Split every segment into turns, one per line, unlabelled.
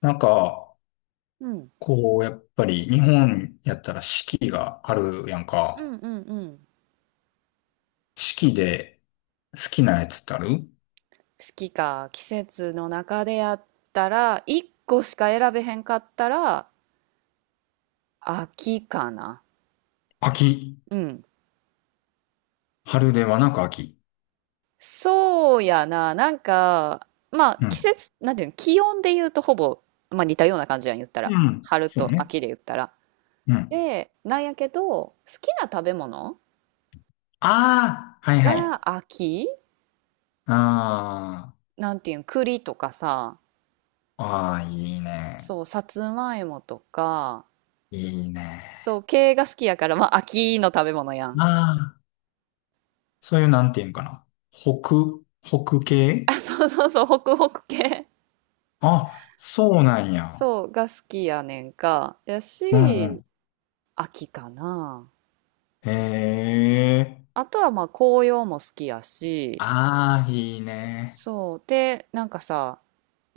なんか、
うん。
やっぱり日本やったら四季があるやん
うん
か。
うんうん。
四季で好きなやつってある？
好きか。季節の中でやったら、1個しか選べへんかったら、秋かな。
秋。
うん。
春ではなく秋。
そうやな。なんか、まあ、
う
季
ん。
節、なんていうの、気温で言うとほぼ、まあ似たような感じやん、言った
う
ら。
ん。
春
そう
と
ね。
秋で言ったら。
うん。
で、なんやけど、好きな食べ物
ああ、はいは
が
い。
秋、
あ
なんていうん、栗とかさ、
あ、ああ、いいね。
そう、さつまいもとか、
いいね。
そう、系が好きやから、まあ秋の食べ物やん。
ああ、そういうなんていうんかな。北
あ、
系。
そうそうそう、ホクホク系。
あ、そうなんや。
そう、が好きやねんか。や
うんう
し、
ん。
秋かな。
へえ。
あとはまあ紅葉も好きやし、
ああ、いいね。
そう。で、なんかさ、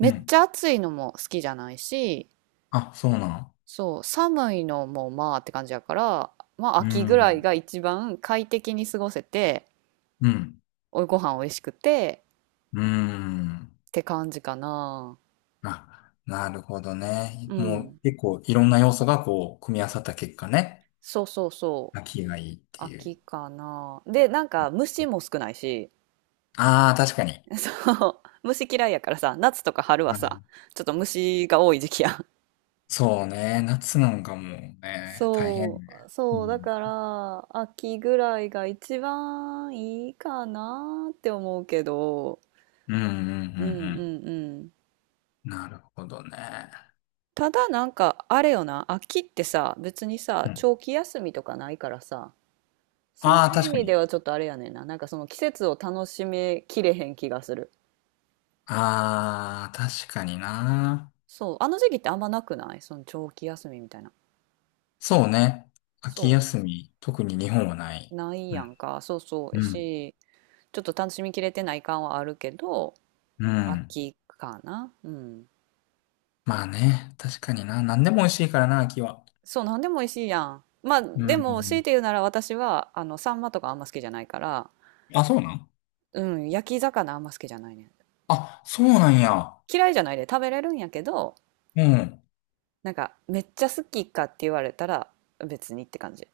う
っち
ん。
ゃ暑いのも好きじゃないし、
あ、そうなん。
そう、寒いのもまあって感じやから、まあ
う
秋ぐらい
ん。
が一番快適に過ごせて、
うん。
おご飯美味しくて
うん。
って感じかな。
あ、なるほどね。
う
も
ん。
う結構いろんな要素がこう、組み合わさった結果ね。
そうそうそう。
秋がいいっていう。
秋かな。で、なんか虫も少ないし、
ああ、確かに。
そう。虫嫌いやからさ、夏とか春は
う
さ、
ん。
ちょっと虫が多い時期やん。
そうね。夏なんかもうね、大変
そ
ね。
う、
う
そう、だ
ん。
から、秋ぐらいが一番いいかなって思うけど、
うんうんう
うんう
ん
んうん。
うん。なるほどね。
ただなんか、あれよな、秋ってさ、別にさ、
うん。
長期休みとかないからさ、そうい
ああ、
う意
確か
味で
に。
はちょっとあれやねんな。なんかその季節を楽しめきれへん気がする。
ああ、確かにな。
そう、あの時期ってあんまなくない？その長期休みみたいな。
そうね。秋
そ
休み、特に日本はな
う、
い。
ない
う
や
ん。
んか。そうそう。
う
や
ん。
し、ちょっと楽しみきれてない感はあるけど、
うん。
秋かな。うん。
まあね、確かにな。何でも美味しいからな、秋は。
そう、なんでも美味しいやん。まあ、
う
でも、強い
ん。
て言うなら私は、あの、サンマとかあんま好きじゃないから、
あ、そうなん。
うん、焼き魚あんま好きじゃないねん。
あ、そうなんや。
嫌いじゃないで食べれるんやけど、
うん。
なんか、めっちゃ好きかって言われたら、別にって感じ。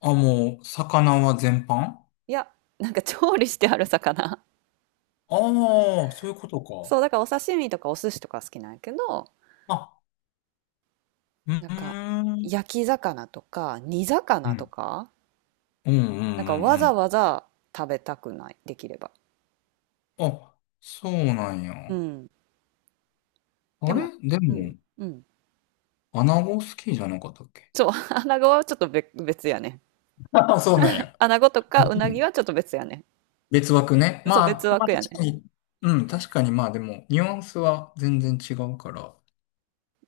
あ、もう、魚は全般？あ
いや、なんか調理してある魚。
あー、そういうことか。
そう、だからお刺身とかお寿司とか好きなんやけど、
あ、う
なんか、
ーん。
焼き魚とか、煮
う
魚と
ん。
か、
うんうんう
なんかわ
んう
ざわざ食べたくない、できれば。
ん。あ、そうなんや。
うん。で
あれ、
も、
で
うん、
も、
うん。
穴子好きじゃなかったっけ？
そう、穴子はちょっと別別やね。
あ、そうなんや。
穴子と
う
かうなぎ
ん。
はちょっと別やね。
別枠ね。
そう、
ま
別
あ、まあ
枠や
確
ね。
かに。うん、確かにまあでも、ニュアンスは全然違うから。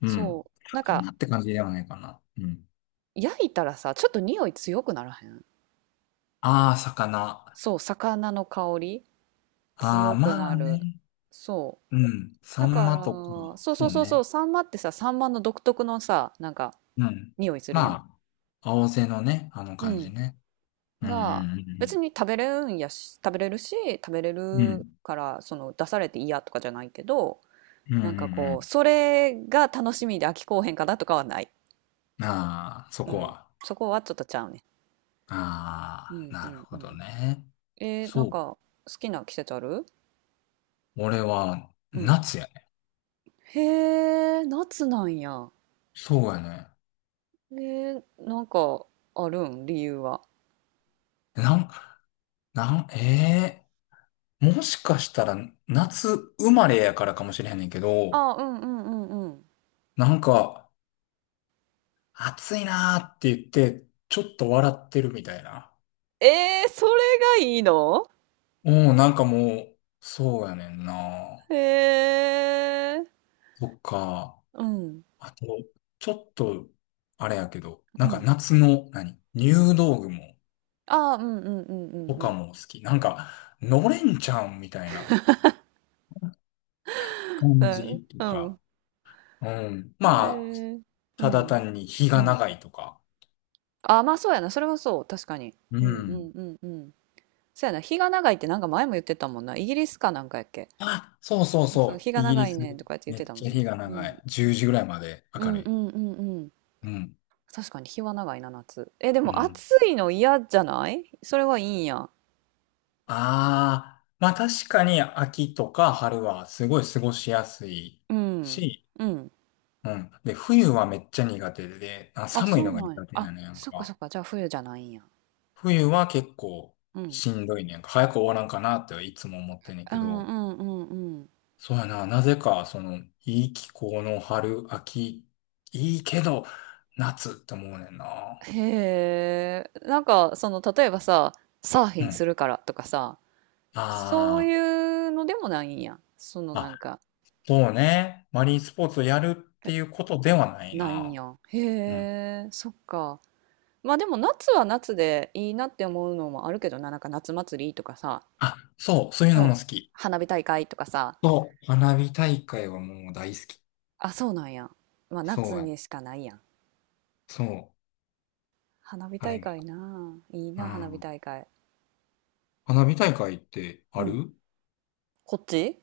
う
そ
ん。
う。なんか、
魚って感じではないかな。うん。
焼いたらさ、ちょっと匂い強くならへん？
ああ、魚。
そう、魚の香り
ああ、
強く
ま
な
あ
る。
ね。
そ
うん。
う。
サ
だ
ン
か
マ
ら、
とか、
そうそう
そう
そうそう、
ね。
サンマってさ、サンマの独特のさ、なんか、
うん。
匂いするや
ま
ん。
あ、青背のね、あの
う
感
ん。
じね。うんう
が、別
ん
に食べれるんやし、食べれるし、食べれ
うんうん。う
る
ん。
から、その、出されて嫌とかじゃないけど、
うんう
なんかこう、
ん
それが楽しみで飽きこうへんかなとかはない。
うん。ああ、そ
う
こ
ん。
は。
そこはちょっとちゃうね。う
あ
ん
あ、
う
なる
んう
ほ
ん。
どね。
なん
そう。
か好きな季節ある？
俺は、
うん。
夏やね。
へえ、夏なんや。
そうやね。
えなんかあるん？理由は。
なん、なん、ええ、もしかしたら、夏生まれやからかもしれへんねんけど、
あ、うんうんうんうん。
なんか、暑いなーって言って、ちょっと笑ってるみたいな。
それがいいの？
うん、なんかもう、そうやねんな。
へえ、
そっか。
うん、
あと、ちょっと、あれやけど、
う
なんか
ん。
夏の、何、入道雲
あ、うんうんうんうん
と
う
か
ん。
も好き。なんか、のれんちゃんみたいな
う
感
ん、
じと
う
か。
ん。
うん。
へ
まあ、
え、う
ただ
ん、
単に日
う
が
ん。
長いとか。
あ、まあそうやな。それはそう。確かに。
う
うんうん
ん。
うんうん。そうやな。日が長いってなんか前も言ってたもんな。イギリスかなんかやっけ。
あ、そうそう
そう、
そう。
日が
イギ
長
リ
いねん
ス、
とかやって言っ
め
て
っ
たも
ちゃ
んな。
日が
う
長
ん。
い。10時ぐらいまで
う
明
ん
る
う
い。
んうんうん。
うん。
確かに日は長いな、夏。え、で
う
も
ん。
暑いの嫌じゃない？それはいいんや。
ああ、まあ確かに秋とか春はすごい過ごしやすい
うん。
し、
うん。
うん。で、冬はめっちゃ苦手で、あ、
あ、
寒
そ
いの
う
が
なんや。
苦手や
あ、
ねんやん
そっかそ
か。
っか。じゃあ冬じゃないんや。
冬は結構
うん。
しんどいねんやんか。早く終わらんかなっていつも思ってんねん
う
け
んう
ど、
んうんうん。
そうやな、なぜかその、いい気候の春、秋、いいけど、夏って思うねんな。
へえ。なんか、その、例えばさ、サーフ
う
ィンす
ん。
るからとかさ、そう
あ
いうのでもないんや。その
あ、
なん
あ、
か、
そうね。マリンスポーツをやるって
え、
いうことではない
ないん
な。
や。へえ、そっか。まあでも夏は夏でいいなって思うのもあるけどな、なんか夏祭りとかさ、
あ、そう、そういうの
そ
も好
う、
き。
花火大会とかさ、
そう、花火大会はもう大好き。
あ、そうなんや。まあ
そう
夏
やね。
にしかないやん。
そう、
花火
あ
大
れが。
会なあ、いい
う
な、花火
ん。
大会。
花火大会ってあ
うん。
る？
こっち、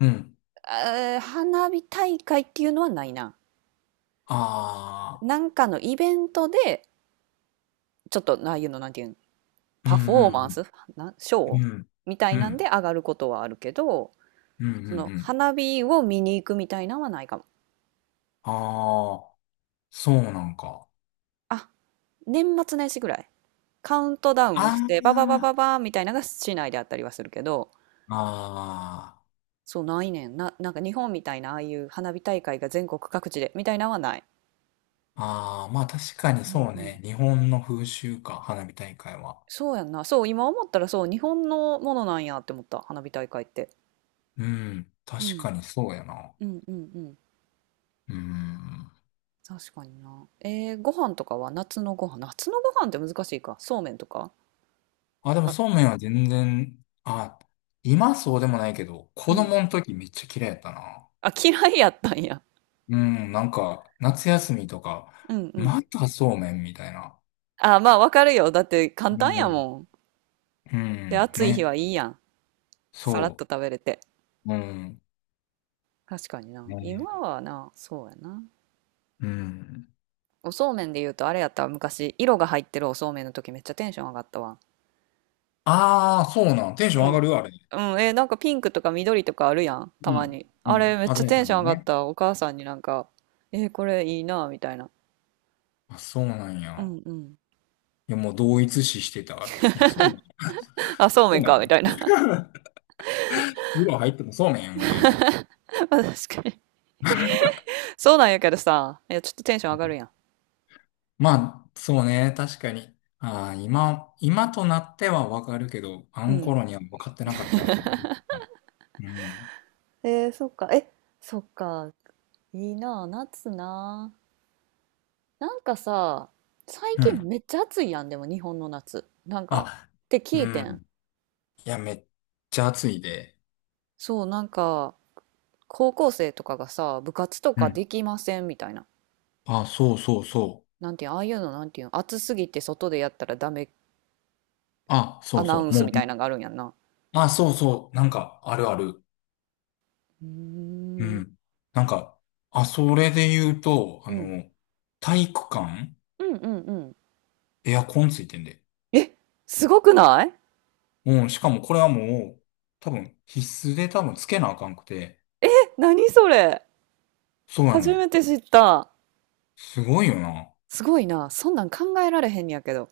うん。
花火大会っていうのはないな。
あ
なんかのイベントで、ちょっと、ああいうの、なんていうん、
あ、う
パフ
ん
ォー
う
マンス、
ん
な、シ
うん。
ョー
うん。
みた
う
いなんで
ん。
上がることはあるけど、
うんうん
そ
う
の
ん。
花火を見に行くみたいなのはないかも。
ああ、そうなんか。
あ、年末年始ぐらい。カウントダウ
あ
ンして、ババババ
あ、
バーみたいなのが市内であったりはするけど、
あ
そうないねん。な、なんか日本みたいなああいう花火大会が全国各地でみたいなのはない。
あ、ああ、まあ確かに
うん
そう
うん。
ね。日本の風習か、花火大会は。
そうやんな。そう、今思ったらそう、日本のものなんやって思った。花火大会って。
うん。
う
確
ん。
かにそうやな。
うんうんうん。
うん。
確かにな。ご飯とかは夏のご飯。夏のご飯って難しいか。そうめんとか
あ、でも
か。
そうめんは全然、あ、今そうでもないけど、
う
子
ん。
供の時めっちゃ嫌いやったな。
あ、嫌いやったんや。
うん、なんか、夏休みとか、
うんうん。
またそうめんみたいな。
あ、まあわかるよ。だって
う
簡単や
ん、
もん。
う
で、
ん
暑い日
ね、
はいいやん。さらっ
そ
と食べれて。
う。うん、
確かにな。
ね、
今はな、そうやな。
うん。
おそうめんで言うとあれやったわ、昔、色が入ってるおそうめんの時めっちゃテンション上がったわ。
ああ、そうなん。テンショ
う
ン上が
ん。
るあれ？
うん、え、なんかピンクとか緑とかあるやん、
う
たま
ん、
に。
うん。
あれめっちゃ
鮮や
テ
か
ンショ
な
ン上がっ
ね。
た。お母さんになんか、えー、これいいな、みたいな。
あ、そうなん
う
や。
んうん。
いや、もう同一視してたわ。いや、そうめん。
あ、そう
そ
め
う
ん
め
か、
ん
み
ね。
たいな。
色入ってもそうめんやんぐらいの。
まあ確かに。そうなんやけどさ、いや、ちょっとテンション上がるやん。
まあ、そうね、確かに。ああ、今、今となってはわかるけど、あ
う
の
ん。
頃には分かってなかったね、その時は。うん。
えー、そっか。え、そっか。いいなあ、夏なあ。なんかさ、最
う
近
ん。
めっちゃ暑いやん、でも日本の夏。なんか、
あ、
って聞
う
いてん。
ん。いや、めっちゃ暑いで。
そう、なんか、高校生とかがさ、部活と
う
か
ん。
できませんみたいな。
あ、そうそうそう。
なんていうん、ああいうの、なんていうん、暑すぎて外でやったらダメ、
あ、
ア
そう
ナウ
そ
ン
う。も
ス
う
みた
ね。
いなのがあるんやんな。
あ、そうそう。なんか、あるある。
うー
う
ん。
ん。なんか、あ、それで言うと、あ
うん。
の、体育館
うんうんうん。
エアコンついてんで。
え、すごくない？
うん。しかもこれはもう、多分、必須で多分つけなあかんくて。
え、何それ？
そうやね
初
ん。
めて知った。
すごいよな。
すごいな。そんなん考えられへんねやけど。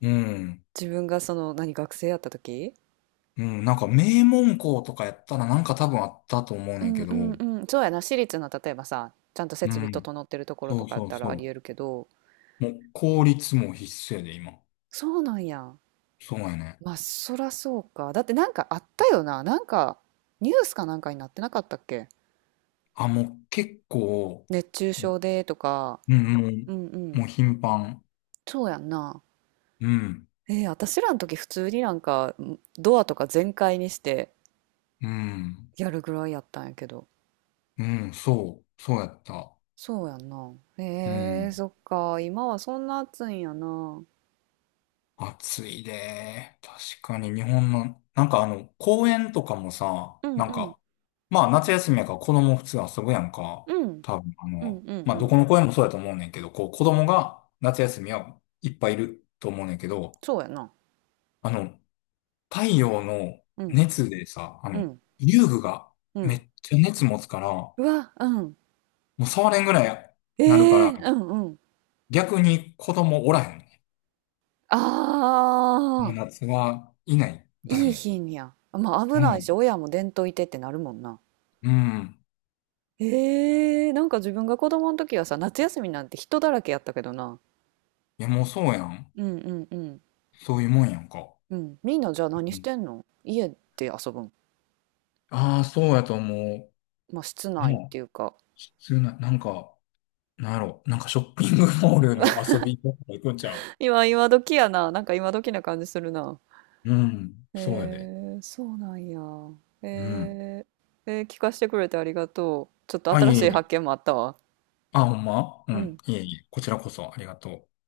うん。
自分がその、何、学生やった時？
うん。なんか名門校とかやったらなんか多分あったと思う
う
ねん
ん
け
う
ど。
ん
う
うん。そうやな、私立の例えばさ、ちゃんと設備
ん。
整ってるところ
そ
と
う
かやっ
そう
た
そ
らあり
う。
えるけど、
もう公立も必須やで、今。
そうなんや。
そうやね。
まあそらそうか、だってなんかあったよな、なんかニュースかなんかになってなかったっけ？
あ、もう結構、
熱中症でとか。
うん、うん。
うんう
も
ん。
う頻繁。
そうやんな。
うん。
私らの時普通になんか、んドアとか全開にして
うん。
やるぐらいやったんやけど、
うん。そう。そうやった。
そうやんな。
う
えー、
ん。
そっか、今はそんな暑いんやな。うん。
暑いで、確かに日本の、なんかあの、公園とかもさ、
う
なん
ん
か、まあ夏休みやから子供普通遊ぶやんか。
うん
多分あ
うん
の、
うん
まあ
う
どこ
ん。
の公園もそうやと思うねんけど、こう子供が夏休みはいっぱいいると思うねんけど、
そうやな。
あの、太陽の
うん。
熱でさ、あ
う
の、
ん。
遊具が
う
め
ん。
っちゃ熱持つから、も
うわ、うん。
う触れんぐらい
え
なるか
え、
ら、
うんうん。
逆に子供おらへんね。
あ
もう
あ、
夏はいない、誰
いい
も。
品や。まあ危
う
ないし、
ん、
親も伝統いてってなるもんな。
うん。
ええ、なんか自分が子供の時はさ、夏休みなんて人だらけやったけどな。
いや、もうそうやん。
うんうんうん。
そういうもんやんか。
うん。みんなじゃあ何
う
し
ん。
てんの？家で遊ぶん？
ああ、そうやと思
まあ室
う。な
内っ
あ、
ていうか。
普通な、なんか、なんやろ、なんかショッピングモールの遊びとか行くんちゃう？
今、今時やな。なんか今時な感じするな。
うん、そうやで。
えー、そうなんや。
うん。
え聞かせてくれてありがとう。ちょっと
あ、い
新
えい
しい
え。
発見もあったわ。
あ、ほんまう
う
ん、
ん。
いえいえ。こちらこそありがとう。